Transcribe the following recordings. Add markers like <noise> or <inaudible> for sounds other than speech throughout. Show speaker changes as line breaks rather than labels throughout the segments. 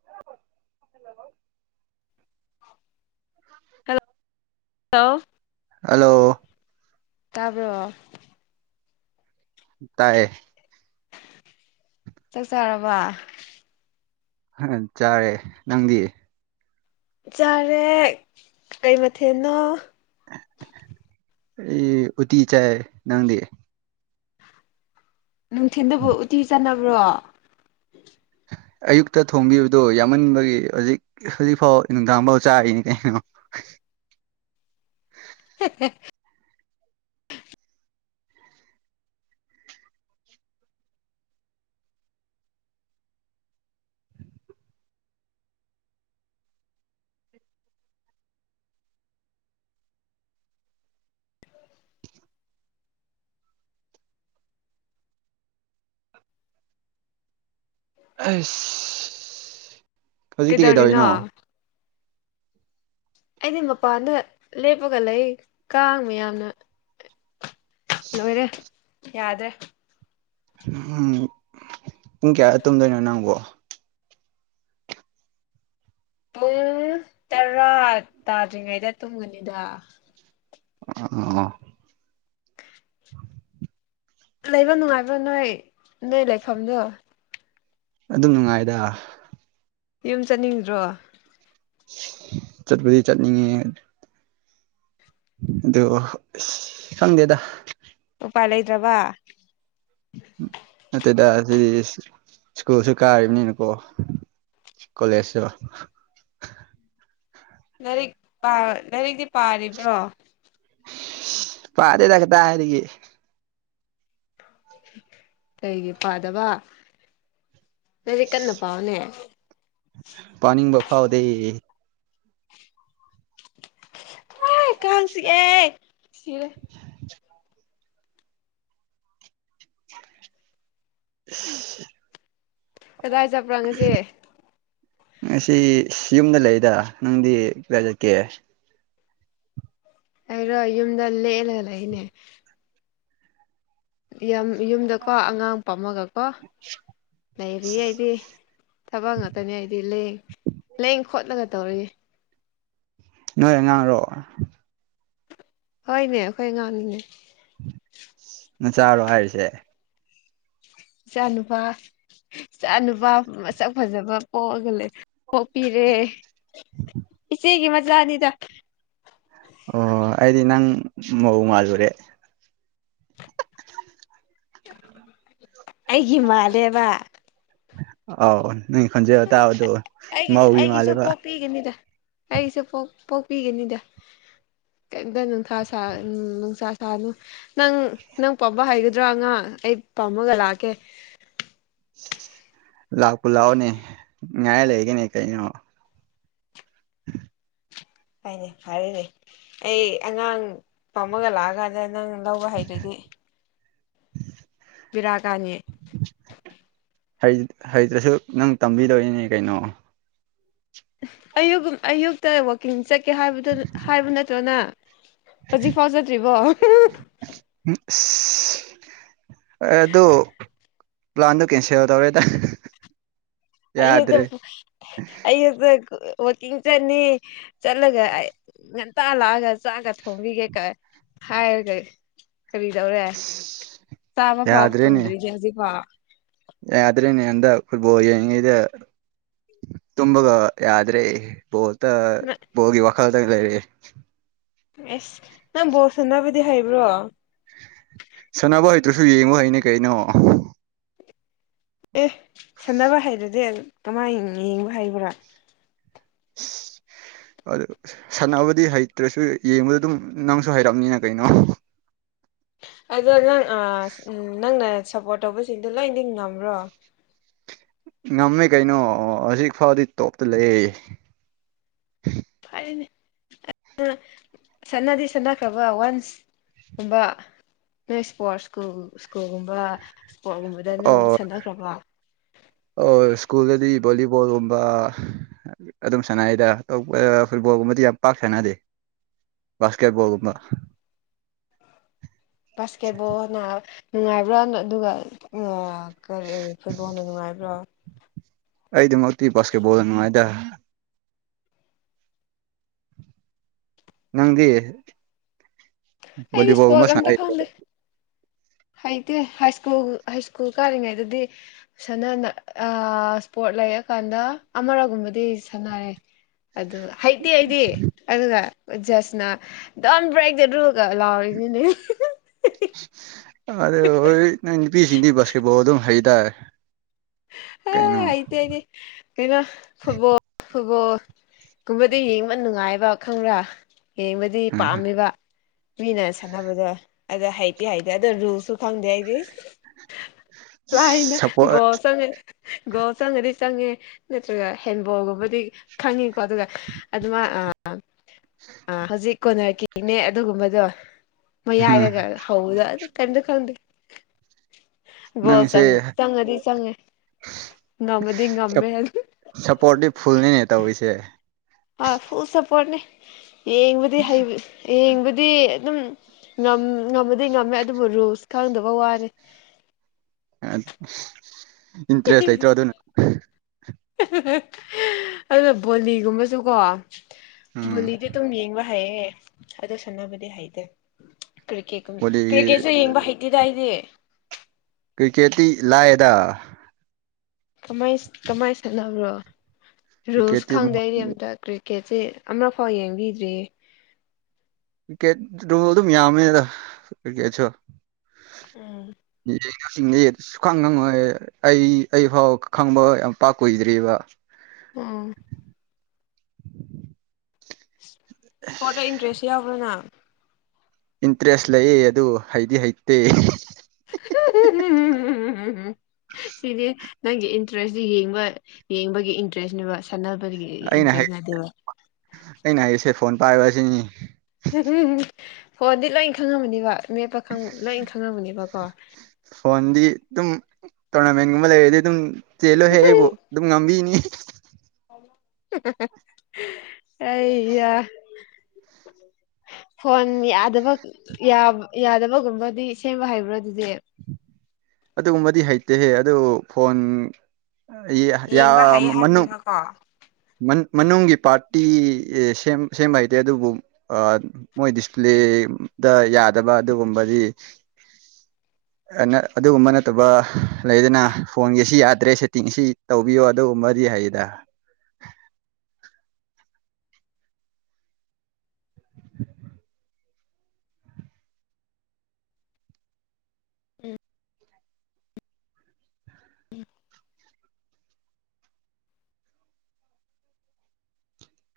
<inaudible>
Hello <inaudible>
hello
ꯇꯥꯕꯔꯣ
ꯇꯥꯏꯌꯦ
ꯆꯥꯛ ꯆꯥꯔꯕ
ꯆꯥꯔꯦ ꯅꯪꯗꯤ
ꯆꯥꯔꯦ ꯀꯩ ꯃꯊꯦꯜꯅꯣ
ꯑꯩ ꯎꯇꯤ ꯆꯥꯏ ꯅꯪꯗꯤ
ꯅꯨꯡꯊꯤꯟꯗꯕꯨ ꯎꯇꯤ ꯆꯥꯟꯅꯕ꯭ꯔꯣ
ꯑꯌꯨꯛꯇ ꯊꯣꯡꯕꯤꯕꯗꯨ ꯌꯥꯝꯃꯟꯕꯒꯤ ꯍꯧꯖꯤꯛ ꯍꯧꯖꯤꯛꯐꯥꯎ ꯅꯨꯡꯗꯥꯡꯐꯥꯎ ꯆꯥꯔꯤꯅꯤ ꯀꯩꯅꯣ
ꯍ <inaudible>
ꯑꯦꯁ <inaudible>
ꯀꯩꯗꯧꯔꯤꯅꯣ ꯑꯩꯗꯤ ꯃꯄꯥꯟꯗ ꯂꯦꯞꯄꯒ ꯂꯩ ꯀꯥꯡ ꯃꯌꯥꯝꯅ ꯂꯣꯏꯔꯦ ꯌꯥꯗ꯭ꯔꯦ
ꯎꯝ ꯄꯨꯡ ꯀꯌꯥ ꯇꯨꯝꯗꯣꯏꯅꯣ ꯅꯪꯕꯣ
ꯄꯨꯡ ꯇꯔꯥ ꯇꯥꯗ꯭ꯔꯤꯉꯩꯗ ꯇꯨꯡꯒꯅꯤꯗ
ꯑ ꯑꯣ
ꯂꯩꯕ ꯅꯨꯡꯉꯥꯏꯕ꯭ꯔꯥ ꯅꯣꯏ ꯅꯣꯏ ꯂꯩꯐꯝꯗꯣ
ꯑꯗꯨꯝ ꯅꯨꯡꯉꯥꯏꯗ
ꯌꯨꯝ ꯆꯠꯅꯤꯡꯗ꯭ꯔꯣ
ꯆꯠꯄꯨꯗꯤ ꯆꯠꯅꯤꯡꯉꯦ ꯑꯗꯨꯕꯨ ꯑꯁ ꯈꯪꯗꯦꯗ
ꯎꯄꯥꯥꯏ ꯂꯩꯇ꯭ꯔꯕ
ꯅꯠꯇꯦꯗ ꯁꯤ ꯁ꯭ꯀꯨꯜꯁꯨ ꯀꯥꯔꯤꯕꯅꯤꯅꯀꯣ ꯀꯣꯂꯦꯁ ꯁꯨ
ꯂꯥꯏꯔꯤꯛ ꯂꯥꯏꯔꯤꯛꯇꯤ ꯄꯥꯔꯤꯕ꯭ꯔꯣ
ꯄꯥꯗꯦꯗ ꯀꯗꯥꯢꯗꯒꯤ
ꯀꯩꯒꯤ ꯄꯥꯗꯕ ꯂꯥꯢꯔꯤꯛ ꯀꯟꯅ ꯄꯥꯎꯅꯦ
ꯄꯥꯅꯤꯡꯗ ꯐꯥꯎꯗꯦ
ꯀꯥꯟ ꯆꯤꯛꯑꯦ ꯁꯤꯔꯦ
<inaudible>
ꯀꯗꯥꯏ ꯆꯠꯄ꯭ꯔꯥ ꯉꯁꯤ
ꯉꯁꯤ ꯌꯨꯝꯗ ꯂꯩꯗ ꯅꯪꯗꯤ ꯀꯗꯥꯏ ꯆꯠꯀꯦ
ꯑꯩꯔꯣ ꯌꯨꯝꯗ ꯂꯦꯛꯂꯒ ꯂꯩꯅꯦ ꯌꯥꯝ ꯌꯨꯝꯗꯀꯣ ꯑꯉꯥꯡ ꯄꯝꯃꯒꯀꯣ ꯂꯩꯔꯤ ꯑꯩꯗꯤ ꯊꯕꯛ ꯉꯥꯛꯇꯅꯤ ꯑꯩꯗꯤ ꯂꯦꯡ- ꯂꯦꯡ ꯈꯣꯠꯂꯒ ꯇꯧꯔꯤꯌꯦ
ꯅꯣꯏ ꯑꯉꯥꯡꯔꯣ
ꯍꯣꯏꯅꯦ ꯑꯩꯈꯣꯏ ꯑꯉꯥꯡꯅꯤꯅꯦ
ꯅꯆꯥꯔꯣ ꯍꯥꯏꯔꯤꯁꯦ
ꯏꯆꯥꯅꯨꯄꯥ ꯏꯆꯥꯅꯨꯄꯥ ꯃꯁꯛ ꯐꯖꯕ ꯄꯣꯛꯑꯒ ꯄꯣꯛꯄꯤꯔꯦ ꯏꯆꯦꯒꯤ ꯃꯆꯥꯅꯤꯗ
ꯑꯣ ꯑꯩꯗꯤ ꯅꯪ ꯃꯧ ꯃꯥꯥꯜꯂꯨꯔꯦ
ꯑꯩꯒꯤ ꯃꯥꯜꯂꯦꯕ
ꯑꯥꯎ ꯅꯪ ꯈꯣꯟꯖꯦꯜ ꯇꯥꯕꯗꯣ ꯃꯧꯒꯤ ꯃꯥꯜꯂꯦꯕ
ꯄꯤꯒꯅꯤꯗ ꯑꯩꯁꯨ ꯄꯣꯛꯄꯤꯒꯅꯤꯗ ꯀꯩꯝꯇ ꯅꯨꯡꯊꯥ ꯁꯥ ꯎꯝ ꯅꯨꯡꯁꯥ ꯁꯥꯅꯨ ꯅꯪ ꯅꯪ ꯄꯝꯕ ꯍꯩꯒꯗ꯭ꯔꯥ ꯑꯉꯥꯡ ꯑꯩ ꯄꯥꯝꯃꯒ ꯂꯥꯛꯀꯦ
ꯂꯥꯛꯄꯨ ꯂꯥꯛꯑꯣꯅꯦ ꯉꯥꯏꯔ ꯂꯩꯒꯦꯅꯦ ꯀꯩꯅꯣ <inaudible>
ꯍꯣꯏꯅꯦ ꯐꯔꯦꯅꯦ ꯑꯩ ꯑꯉꯥꯡ ꯄꯝꯃꯒ ꯂꯥꯛꯑꯀꯥꯟꯗ ꯅꯪ ꯂꯧꯕ ꯍꯩꯇ꯭ꯔꯗꯤ ꯕꯤꯔꯥ ꯀꯥꯅꯤ
ꯍꯩ ꯍꯩꯗ꯭ꯔꯁꯨ ꯅꯪ ꯇꯝꯕꯤꯗꯧꯔꯤꯅꯦ ꯀꯩꯅꯣ
ꯑꯌꯨꯛ ꯒꯨꯝ ꯑꯌꯨꯛꯇ ꯋꯥ ꯀꯤꯡ ꯆꯠꯀꯦ ꯍꯥꯏꯕꯗꯨ ꯍꯥꯏꯕ ꯅꯠꯇ꯭ꯔꯣ ꯅꯪ ꯍꯧꯖꯤꯛ ꯐꯥꯎ ꯆꯠꯇ꯭ꯔꯤꯕꯣ
ꯎꯝ ꯑꯁ ꯑꯗꯣ ꯄ꯭ꯂꯥꯟꯗꯣ ꯀꯦꯟꯁꯦꯜ ꯇꯧꯔꯦꯗ
ꯑꯌꯨꯛꯇ
ꯌꯥꯗ꯭ꯔꯦ
ꯑꯌꯨꯛꯇ ꯋꯥꯀꯤꯡ ꯆꯠꯅꯤ ꯆꯠꯂꯒ ꯑꯩ ꯉꯟꯇꯥ ꯂꯥꯛꯑꯒ ꯆꯥꯛꯀ ꯊꯣꯡꯕꯤꯒꯦ ꯀꯥꯏ ꯍꯥꯏꯔꯒ ꯀꯔꯤꯗꯧꯔꯦ ꯇꯥꯕꯐꯥꯎ
ꯌꯥꯗ꯭ꯔꯦꯅꯦ
ꯐꯪꯗ꯭ꯔꯤꯁꯦ ꯍꯧꯖꯤꯛꯐꯥꯎ
ꯌꯥꯗ꯭ꯔꯦꯅꯦ ꯍꯟꯗꯛ ꯐꯨꯠꯕꯣꯜ ꯌꯦꯡꯤꯉꯩꯗ ꯇꯨꯝꯕꯒ ꯌꯥꯗ꯭ꯔꯦ ꯕꯣꯜꯗ ꯕꯣꯜꯒꯤ ꯋꯥꯈꯜꯗ ꯂꯩꯔꯦ
ꯑꯦꯁ ꯅꯪ ꯕꯣꯜ ꯁꯟꯅꯕꯗꯤ ꯍꯩꯕ꯭ꯔꯣ
ꯁꯥꯟꯅꯕ ꯍꯩꯇ꯭ꯔꯁꯨ ꯌꯦꯡꯕ ꯍꯩꯅꯦ ꯀꯩꯅꯣ
ꯑꯦ ꯁꯥꯟꯅꯕ ꯍꯩꯇꯔꯗꯤ ꯀꯃꯥꯏꯅ ꯌꯦꯡꯕ ꯍꯩꯕ꯭ꯔꯥ
<inaudible> ꯑꯗꯨ ꯁꯥꯟꯅꯕꯗꯤ ꯍꯩꯇ꯭ꯔꯁꯨ ꯌꯦꯡꯕꯗꯤ ꯑꯗꯨꯝ ꯅꯪꯁꯨ ꯍꯩꯔꯝꯅꯤꯅ ꯀꯩꯅꯣ
ꯑꯗꯣ ꯅꯪ-ꯑ-ꯅꯪꯅ ꯁꯞꯄꯣꯔꯠ ꯇꯧꯕꯁꯤꯡꯗꯣ ꯂꯣꯏꯗꯤ ꯉꯝꯕ꯭ꯔꯣ
ꯉꯝꯃꯦ ꯀꯩꯅꯣ ꯑꯣ ꯍꯧꯖꯤꯛ ꯐꯥꯎꯗꯤ ꯇꯣꯞꯇ ꯂꯩꯌꯦ
ꯐꯔꯦꯅꯦ ꯑꯗꯨ ꯁꯟꯅꯗꯤ ꯁꯅꯈ꯭ꯔꯕ ꯋꯥꯟꯁ ꯨꯀꯨꯝꯕ ꯅꯣꯏ ꯏꯁꯄꯣꯔꯠ ꯏꯁ꯭ꯀꯨꯜ- ꯏꯁ꯭ꯀꯨꯜꯒꯨꯝꯕ ꯏꯁꯄꯣꯔꯠ ꯒꯨꯝꯕꯗ ꯅꯪ
ꯑꯣ
ꯁꯥꯟꯅꯈ꯭ꯔꯕꯣ
ꯑꯣ ꯏꯁ꯭ꯀꯨꯜꯗꯗꯤ ꯚꯣꯂꯤꯕꯣꯜꯒꯨꯝꯕ ꯑꯗꯨꯝ ꯁꯥꯟꯅꯩꯗ ꯑꯇꯣꯞꯄ ꯐꯨꯠꯕꯣꯜꯒꯨꯝꯕꯗꯤ ꯌꯥꯝ ꯄꯥꯛ ꯁꯥꯟꯅꯗꯦ ꯕꯥꯁꯀꯦꯠꯕꯣꯜꯒꯨꯝꯕ
ꯕꯥꯁꯀꯦꯠꯕꯣꯜꯅ ꯅꯨꯡꯉꯥꯏꯕ꯭ꯔꯥ ꯑꯗꯨꯒ ꯑ ꯀꯔꯤ ꯐꯨꯠꯕꯣꯜꯅ ꯅꯨꯡꯉꯥꯏꯕ꯭ꯔꯣ
ꯑꯩꯗꯃꯛꯇꯤ ꯕꯥꯁꯀꯦꯠ ꯕꯣꯜꯅ ꯅꯨꯡꯉꯥꯏꯗ ꯅꯪꯗꯤ
ꯑꯩꯗꯤ
ꯕꯤꯂꯤꯕꯣꯜꯒꯨꯝꯕ
ꯏꯁꯄꯣꯔꯠ
ꯁꯥꯟꯅ
ꯑꯝꯇ ꯈꯪꯗꯦ
ꯍꯩꯇꯔꫭ
ꯍꯩꯇꯦ ꯍꯥꯏ ꯏꯁ꯭ꯀꯨꯜ ꯍꯥꯏ ꯏꯁ꯭ꯀꯨꯜ ꯀꯥꯔꯤꯉꯩꯗꯗꯤ ꯁꯅꯥ-ꯅ ꯑ -ꯏꯁꯄꯣꯔꯠ ꯂꯩꯔꯀꯥꯟꯗ ꯑꯃꯔꯒꯨꯝꯕꯗꯤ ꯁꯥꯟꯅꯔꯦ꯫ ꯑꯗꯨ ꯍꯩꯇꯦ ꯍꯗꯤ ꯑꯗꯨꯒ ꯖꯁꯅ ꯑꯗꯨꯝ <unintelligible> ꯕ꯭ꯔꯦꯛꯗ ꯑꯗꯨꯒ ꯂꯥꯎꯔꯤꯅꯤꯅꯦ
ꯑꯗꯨ ꯍꯣꯏ ꯅꯪ ꯅꯨꯄꯤꯁꯤꯡꯗꯤ ꯕꯥꯁꯀꯦꯠꯕꯣꯜ ꯑꯗꯨꯝ ꯍꯩꯇꯥꯔꯦ
ꯑ ꯑꯩꯗꯤ ꯍꯥꯏꯗꯤ ꯀꯩꯅꯣ ꯐꯨꯠꯕꯣꯜ ꯐꯨꯠꯕꯣꯜ ꯀꯨꯝꯕꯗ ꯌꯦꯡꯕ ꯅꯨꯡꯉꯥꯏꯕ ꯈꯪꯕ꯭ꯔꯥ ꯌꯦꯡꯕꯗꯤ
ꯎꯝ
ꯄꯥꯝꯃꯤꯕ ꯃꯤꯅ ꯁꯥꯟꯅꯕꯗꯣ ꯑꯗ ꯍꯩꯇꯦ ꯍꯩꯇꯦ ꯑꯗ ꯔꯨꯁꯨ ꯈꯪꯗꯦ ꯍꯥꯏꯗꯤꯅ
ꯁꯞꯄꯣꯔꯠ
ꯆꯪꯉꯦ ꯒꯍ ꯆꯪꯉꯗꯤ ꯆꯪꯉꯦ ꯅꯠꯇ꯭ꯔꯒ ꯍꯦꯟꯕꯣꯜꯒꯨꯝꯕꯗꯤ ꯈꯪꯉꯤꯀꯣ ꯑꯗꯨꯒ ꯑꯗꯨꯃ ꯑ ꯍꯧꯖꯤꯛ ꯀꯣꯟꯅꯔꯛꯀꯤꯅꯦ ꯑꯗꯨꯒꯨꯝꯕꯗꯣ ꯃꯌꯥꯏꯔꯒ ꯍꯧꯕꯗ ꯑꯗꯨ ꯀꯝꯗ ꯈꯪꯗꯤ
ꯅꯪꯁꯦ
ꯅꯃꯗꯤ ꯉꯃꯦ
ꯁꯞꯄꯣꯔꯠꯇꯤ ꯐꯨꯜꯅꯤꯅꯦ ꯇꯧꯔꯤꯁꯦ
ꯑ ꯐꯨꯜ ꯁꯞꯄꯣꯔꯠꯅꯤ ꯌꯦꯡꯕꯗꯤ ꯍ ꯌꯦꯡꯕꯗꯤ ꯑꯗꯨꯝ ꯉꯃꯗꯤ ꯉꯝꯃꯦ ꯑꯗꯨꯕꯨ ꯔꯨꯜꯁ ꯈꯪꯗꯕ ꯋꯥꯔꯦ
ꯏꯟꯇꯔꯦꯁ ꯂꯩꯇ꯭ꯔꯣ ꯑꯗꯨꯅ
ꯑꯗꯨꯅ ꯕꯣꯂꯤꯒꯨꯝꯕꯁꯨꯀꯣ
ꯎꯝ
ꯕꯨꯂꯤꯗꯤ ꯑꯗꯨꯝ ꯌꯦꯡꯕ ꯍꯩꯌꯦ ꯑꯗꯨ ꯁꯥꯟꯅꯕꯗꯤ ꯍꯩꯇꯦ ꯀ꯭ꯔꯤꯀꯦ
ꯕꯣꯂꯤꯒꯤ
ꯀ꯭ꯔꯤꯀꯦꯠꯁꯨ ꯌꯦꯡꯕ ꯍꯩꯇꯦꯗꯏꯗꯤ
ꯀ꯭ꯔꯤꯛꯀꯦꯠꯇꯤ ꯂꯥꯏꯑꯗ
ꯀꯃꯥꯏ ꯁꯥꯟꯅꯕ꯭ꯔꯣ ꯔꯨꯜꯁ
ꯀ꯭ꯔꯤꯀꯦꯠꯇꯤ
ꯈꯪꯗꯦ ꯑꯩꯗꯤ ꯑꯝꯇ ꯀꯔꯤ ꯑꯣ ꯀꯦꯆꯦ ꯑꯃꯛ ꯐꯥꯎ ꯌꯦꯡꯕꯤꯗ꯭ꯔꯤꯌꯦ
ꯀꯤꯀꯦꯠ ꯑꯗꯨꯝ ꯌꯥꯝꯃꯦ ꯑꯗ ꯀꯛꯀꯦꯠꯁꯨ
ꯎꯝ
ꯁꯤꯡꯅꯦ ꯁꯨꯈꯥꯡ ꯉꯪꯉꯣꯏ ꯑꯩ ꯑꯩ ꯐꯥꯎ ꯈꯪꯕ ꯌꯥꯝ ꯄꯥꯛ ꯀꯨꯏꯗ꯭ꯔꯤꯕꯔꯤꯕ
ꯎꯝ ꯏꯁꯄꯣꯔꯠꯇ ꯏꯟꯇꯔꯦꯁ ꯌꯥꯎꯕ꯭ꯔꯥꯅ
ꯏꯟꯇꯔꯦꯁ ꯂꯩꯌꯦ ꯑꯗꯨ ꯍꯩꯗꯤ ꯍꯩꯇꯦ
<unintelligible> ꯁꯤꯗꯤ ꯅꯪꯒꯤ ꯏꯟꯇꯔꯦꯁꯇ ꯌꯦꯡꯕ ꯌꯦꯡꯕꯒꯤ ꯏꯟꯇꯔꯦꯁꯅꯦꯕ ꯁꯥꯟꯅꯕꯒꯤ
ꯑꯩꯅ
ꯏꯟꯇꯔꯦꯁ ꯅꯠꯗꯦꯕ
ꯑꯩꯅ ꯍꯥꯏꯔꯤꯁꯦ ꯐꯣꯟ ꯄꯥꯏꯔꯤꯕ ꯑꯁꯤꯅꯤ
ꯎꯝ ꯍꯗꯤ ꯂꯣꯏꯅ ꯈꯪꯉꯝꯃꯅꯤꯕ ꯃꯦꯞꯄꯪ ꯂꯣꯏꯅ ꯈꯪꯉꯝꯃꯅꯤꯕꯀꯣ
ꯐꯣꯟꯗꯤ ꯑꯗꯨꯝ ꯇꯣꯔꯅꯥꯃꯦꯟꯒꯨꯝꯕ ꯂꯩꯔꯗꯤ ꯑꯗꯨꯝ ꯆꯦꯜꯂꯣꯏꯍꯦ ꯑꯩꯕꯨ ꯑꯗꯨꯝ ꯉꯝꯕꯤꯅꯤ
ꯑꯩ <unintelligible> ꯐꯣꯟ ꯌꯥꯗꯕ ꯌꯥꯗꯕꯒꯨꯝꯕꯗꯤ ꯁꯦꯝꯕ ꯍꯩꯕ꯭ꯔꯥ ꯑꯗꯨꯗꯤ
ꯑꯗꯨꯒꯨꯝꯕꯗꯤ ꯍꯩꯇꯦꯍꯦ ꯑꯗꯨ ꯐꯣꯟ ꯌꯥ
ꯌꯦꯡꯕ ꯍꯩꯌꯦ
ꯃꯅꯨ
ꯍꯥꯏꯕꯅꯦꯕꯀꯣ
ꯃꯅꯨꯡꯒꯤ ꯄꯥꯔꯇꯤ ꯁꯦꯝꯕ ꯍꯩꯇꯦ ꯑꯗꯨꯕꯨ ꯃꯣꯏ ꯗꯤꯁꯄ꯭ꯂꯦꯗ ꯌꯥꯗꯕ ꯑꯗꯨꯒꯨꯝꯕꯗꯤ ꯑꯅ ꯑꯗꯨꯒꯨꯝꯕ ꯅꯠꯇꯕ ꯂꯩꯗꯅ ꯐꯣꯟꯒꯤ ꯑꯁꯤ ꯌꯥꯗ꯭ꯔꯦ ꯁꯦꯠꯇꯤꯡ ꯑꯁꯤ ꯇꯧꯕꯤꯌꯣ ꯑꯗꯨꯒꯨꯝꯕꯗꯤ ꯍꯥꯏꯌꯦꯗ
ꯎꯝ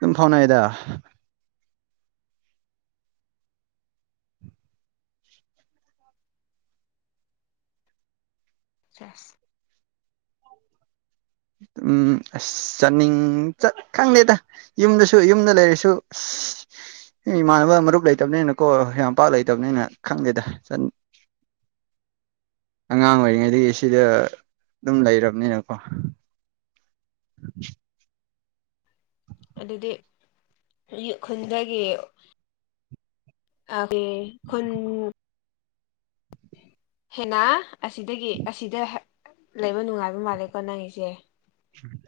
ꯑꯗꯨꯝ ꯐꯥꯎꯅꯌꯦꯗ
ꯆꯁ
ꯎꯝ ꯑꯁ ꯆꯠꯅꯤꯡ ꯆꯠ ꯈꯪꯗꯦꯗ ꯌꯨꯝꯗꯁꯨ ꯌꯨꯝꯗ ꯂꯩꯔꯤꯁꯨ ꯑꯦ ꯏꯃꯥꯟꯅꯕ ꯃꯔꯨꯞ ꯂꯩꯇꯕꯅꯤꯅꯀꯣ ꯌꯥꯝꯄꯥꯛ ꯂꯩꯇꯕꯅꯤꯅ ꯈꯪꯗꯦꯗ ꯑꯉꯥꯡ ꯑꯣꯏꯔꯤꯉꯩꯗꯒꯤ ꯁꯤꯗ ꯑꯗꯨꯝ ꯂꯩꯔꯕꯅꯤꯅꯀꯣ <unintelligible>
ꯑꯗꯨꯗꯤ ꯑꯩꯒꯤ ꯈꯨꯟꯗꯒꯤ ꯑꯥꯒꯤ ꯈꯨꯟ ꯍꯦꯅꯥ ꯑꯁꯤꯗꯒꯤ ꯑꯁꯤꯗ ꯂꯩꯕ ꯅꯨꯡꯉꯥꯏꯕ ꯃꯥꯜꯂꯦꯀꯣ ꯅꯪꯒꯤꯁꯦ꯫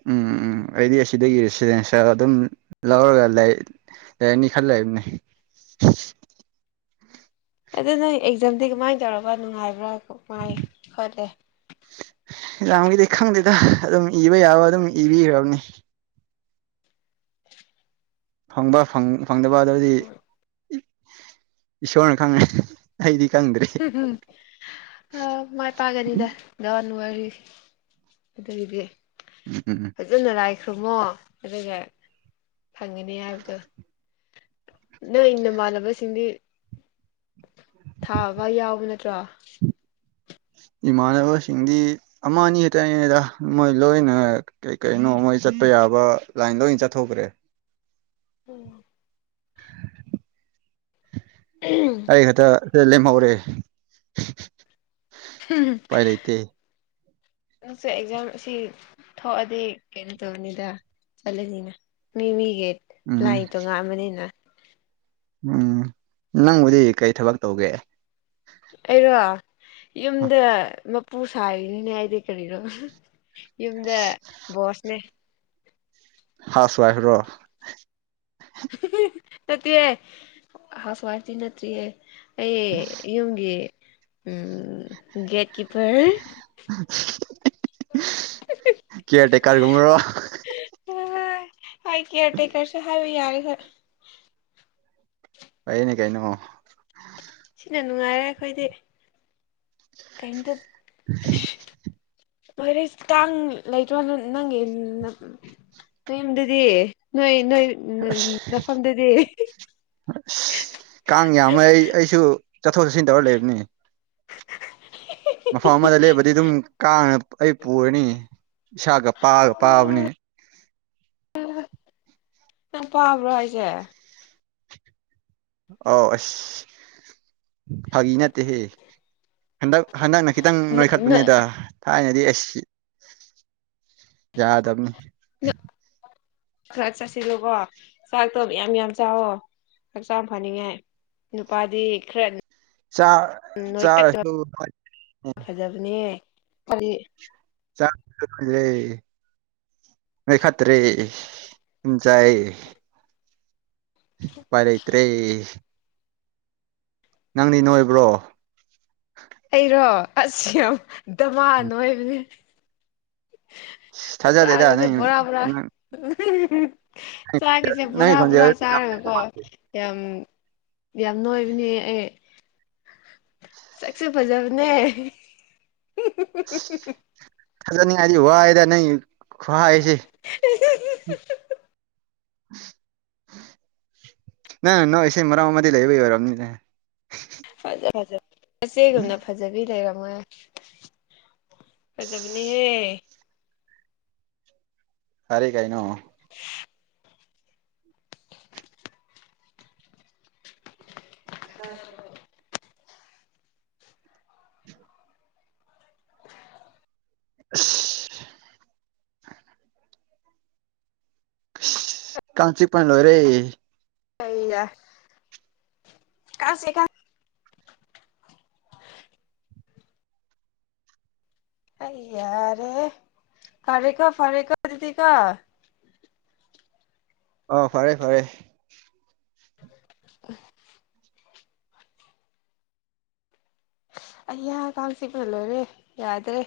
ꯎꯝ ꯎꯝ ꯑꯩꯗꯤ ꯑꯁꯤꯗꯒꯤ ‌ <unintelligible> ꯑꯗꯨꯝ ꯂꯧꯔꯒ ꯂꯩ꯫ ꯂꯩꯔꯅꯤ ꯈꯔ ꯂꯩꯕꯅꯦ꯫
ꯑꯗꯨ ꯅꯪ ꯑꯦꯛꯖꯥꯝꯗꯤ ꯀꯃꯥꯏꯅ ꯇꯧꯔꯕ ꯅꯨꯡꯉꯥꯏꯕ꯭ꯔꯥ ꯃꯥꯏ ꯈꯣꯠꯂꯦ꯫
ꯑꯦꯛꯖꯥꯒꯤꯗꯤ ꯈꯪꯗꯦꯗ ꯑꯗꯨꯝ ꯏꯕ ꯌꯥꯕ ꯑꯗꯨꯝ ꯏꯕꯤꯒ꯭ꯔꯕꯅꯤ꯫ ꯐꯪꯕ ꯐ‌ꯪ ꯐꯪꯗꯕ ꯑꯗꯨꯗꯤ ꯏꯁꯣꯔꯅ ꯈꯪꯒꯅꯤ ꯑꯩꯗꯤ ꯈꯪꯗ꯭ꯔꯦ꯫
ꯑꯥ ꯃꯥꯏ ꯄꯥꯛꯒꯅꯤꯗ ꯗꯣꯟ ꯋꯥꯔꯤ꯫ ꯑꯗꯨꯒꯤꯗꯤ꯫
<unintelligible>
ꯐꯖꯅ ꯂꯥꯏꯈꯨꯔꯨꯝꯃꯣ ꯑꯗꯨꯒ ꯐꯪꯒꯅꯤ ꯍꯥꯏꯕꯗꯣ꯫ ꯅꯣꯏ ꯅꯃꯥꯟꯅꯕꯁꯤꯡꯗꯤ꯫ ꯊꯥꯕ ꯌꯥꯎꯕ ꯅꯠꯇ꯭ꯔꯣ꯫
ꯏꯃꯥꯟꯅꯕꯁꯤꯡꯗꯤ꯫ ꯑꯃ ꯑꯅꯤ ꯈꯛꯇꯅꯤꯗ ꯃꯣꯏ ꯂꯣꯏꯅ ꯀꯩ ꯀꯩꯅꯣ ꯃꯣꯏ ꯆꯠꯄ ꯌꯥꯕ ꯂꯥꯏꯟ ꯂꯣꯏ ꯆꯠꯊꯣꯛꯈ꯭ꯔꯦ꯫
ꯎꯝ꯫
ꯑꯩ ꯈꯛꯇ ꯂꯦꯝꯍꯧꯔꯦ꯫ ꯎꯄꯥꯏ ꯂꯩꯇꯦ
ꯅꯪꯁ‌ꯦ ꯑꯦꯛꯖꯥꯝ ꯑꯁꯤ꯫ ꯊꯣꯛꯑꯗꯤ ꯀꯩꯅꯣ ꯇꯧꯅꯤꯗ ꯆꯠꯂꯅꯤꯅ ꯃꯤ ꯃꯤꯒꯤ꯫
ꯎꯝ
ꯂꯥꯏ ꯇ‌ꯣꯉꯥꯟꯕꯅꯤꯅ꯫
ꯎꯝ ꯅꯪꯕꯨꯗꯤ ꯀꯩ ꯊꯕꯛ ꯇꯧꯒꯦ꯫
ꯑꯩꯔꯣ ꯌꯨꯝꯗ ꯃꯄꯨ ꯁꯥꯔꯤꯅꯤꯅꯦ ꯑꯩꯗꯤ ꯀꯔꯤꯔꯣ꯫ ꯌꯨꯝꯗꯥ ꯕꯣꯁꯅꯦ꯫
ꯍꯥꯎꯁ ꯋꯥꯏꯐ ꯔꯣ꯫
ꯅꯠꯇꯦ ꯍ‌ꯦ ꯍꯥꯎꯁ ꯋꯥꯏꯐꯗꯤ ꯅꯠꯇꯔꯤꯌꯦ꯫ ꯑꯩ ꯌꯨꯝꯒꯤ ꯎꯝ ꯒꯦꯠꯀꯤꯄꯔ꯫
ꯀꯦꯌꯥꯔ ꯇꯦꯀꯔꯒꯨꯝꯕꯔꯣ꯫
ꯍ‌ꯣꯏ ꯀꯦꯌꯔ ꯇꯦꯀꯔꯁꯨ ꯍꯥꯏꯕ ꯌꯥꯔꯦ ꯍꯣꯏ꯫
ꯐꯩꯅꯦ ꯀꯩꯅꯣ꯫
ꯁꯤꯅ ꯅꯨꯡꯉꯥꯏꯔꯦ ꯑꯩꯈꯣꯏꯗꯤ꯫ ꯀꯩꯏꯝꯗ ꯑꯁ ꯂꯣꯏꯔ‌ꯦꯁ ꯀꯥꯡ ꯂꯩꯇ꯭ꯔꯣ ꯅꯪꯒꯤ ꯅꯌꯨꯝꯗꯗꯤ ꯅꯣꯏ ꯅꯣꯏ
ꯑꯁ
ꯅꯐꯝꯗꯗꯤ꯫
ꯑꯁ ꯀꯥꯡ ꯌꯥꯝꯃ ꯑꯩ ꯑꯩꯁꯨ ꯆꯠꯊꯣꯛ ꯆꯠꯁꯤꯟ ꯇꯧꯔ ꯂꯩꯕꯅꯦ꯫ ꯃꯐꯝ ꯑꯃꯗ ꯂꯦꯞꯕꯗꯤ ꯑꯗꯨꯝ ꯀꯥꯡꯅ ꯑꯩ ꯄꯨꯔꯅꯤ ꯏꯁꯥꯒ ꯄꯥꯒ ꯄꯥꯕꯅꯦ꯫
<unintelligible> ꯅꯪ ꯄꯥꯕ꯭ꯔꯣ ꯍꯥꯏꯖꯦ꯫
ꯑꯥꯎ ꯑꯁ꯫ ꯐꯥꯒꯤ ꯅꯠꯇꯦꯍꯦ ꯍꯟꯗꯛ ꯍꯟꯗꯛꯅ ꯈꯤꯇꯪ ꯅꯣꯏꯈꯠꯄꯅꯤꯗ꯫ ꯊꯥꯏꯅꯗꯤ ꯑꯩꯁꯤ ꯌꯥꯗꯝꯅꯤ꯫
ꯅ ꯈꯔ ꯆꯥꯁꯤꯜꯂꯨꯀꯣ ꯆꯥꯛꯇꯣ ꯃꯌꯥꯝ ꯃꯌꯥꯝ ꯆꯥꯎꯋꯣ ꯍꯛꯆꯥꯡ ꯐꯅꯤꯡꯉꯥꯏ꯫ ꯅꯨꯄꯥꯗꯤ ꯈꯔ
ꯆꯥꯛ ꯆꯥꯔꯁꯨ <unintelligible>
ꯑ‌ꯣꯅꯦ ꯀꯔꯤ
ꯆꯥꯛ <unintelligible> ꯅꯣꯏꯈꯠꯇꯔꯦ ꯎꯝ ꯆꯥꯏꯌꯦ꯫ ꯑꯨꯄꯥꯏ ꯂꯩꯇꯔꯦ꯫ ꯅꯪꯗꯤ ꯅꯣꯏꯕ꯭ꯔꯣ꯫
ꯑꯩꯔꯣ ꯑꯁ ꯌꯥꯝ ꯗꯃꯥꯅ ꯅꯣꯏꯕꯅꯦ꯫
ꯊꯥꯖꯗꯦꯗ ꯅꯪ
<unintelligible> ꯕꯣꯔꯕꯣꯔ
ꯅꯪ
<unintelligible> ꯆꯥꯛꯀꯁꯦ ꯕꯣꯔꯥ
ꯅꯪꯒꯤ
ꯕꯣꯔꯥ
ꯈꯣꯟꯖꯦꯜ ꯌꯥꯝ
ꯆꯥꯔꯒꯀꯣ꯫ ꯌꯥꯝ ꯌꯥꯝ ꯅꯣꯏꯕꯅꯦ ꯑꯩ꯫ ꯁꯛꯁꯨ ꯐꯖꯕꯅꯦ
ꯊꯖꯅꯤꯉꯥꯏꯗꯤ ꯋꯥꯏꯗ ꯅꯪ ꯈꯨꯍꯥꯏꯁꯤ꯫
ꯎ <unintelligible>
ꯅꯪꯅ ꯅꯣꯛꯏꯁꯦ ꯃꯔꯝ ꯑꯃꯗꯤ ꯂꯩꯕꯩ ꯑꯣꯏꯔꯅꯤꯅꯦ꯫
ꯐꯖ ꯐꯖ ꯃꯆꯦꯒꯨꯝꯅ ꯐꯖꯕꯤ ꯂꯩꯔꯝꯃꯣꯏꯍꯦ꯫ ꯐꯥꯖꯕꯅꯤ ꯍꯦ꯫
ꯐꯥꯔꯦ ꯀꯩꯏꯅꯣ꯫ <unintelligible> <unintelligible> ꯀꯥꯡ ꯆꯤꯛꯄꯥꯅ ꯂꯣꯏꯔꯦ
ꯑꯩꯅ <unintelligible> ꯑꯩ ꯌꯥꯔꯦꯍꯦ ꯐꯔꯦꯀꯣ ꯐꯔꯦꯀꯣ ꯑꯗꯨꯗꯤꯀꯣ
ꯑꯣ ꯐꯔꯦ ꯐꯔꯦ
<unintelligible> ꯑꯩꯌꯥ ꯀꯥꯡ ꯆꯤꯛꯄꯅ ꯂꯣꯏꯔꯦ ꯌꯥꯗ꯭ꯔꯦ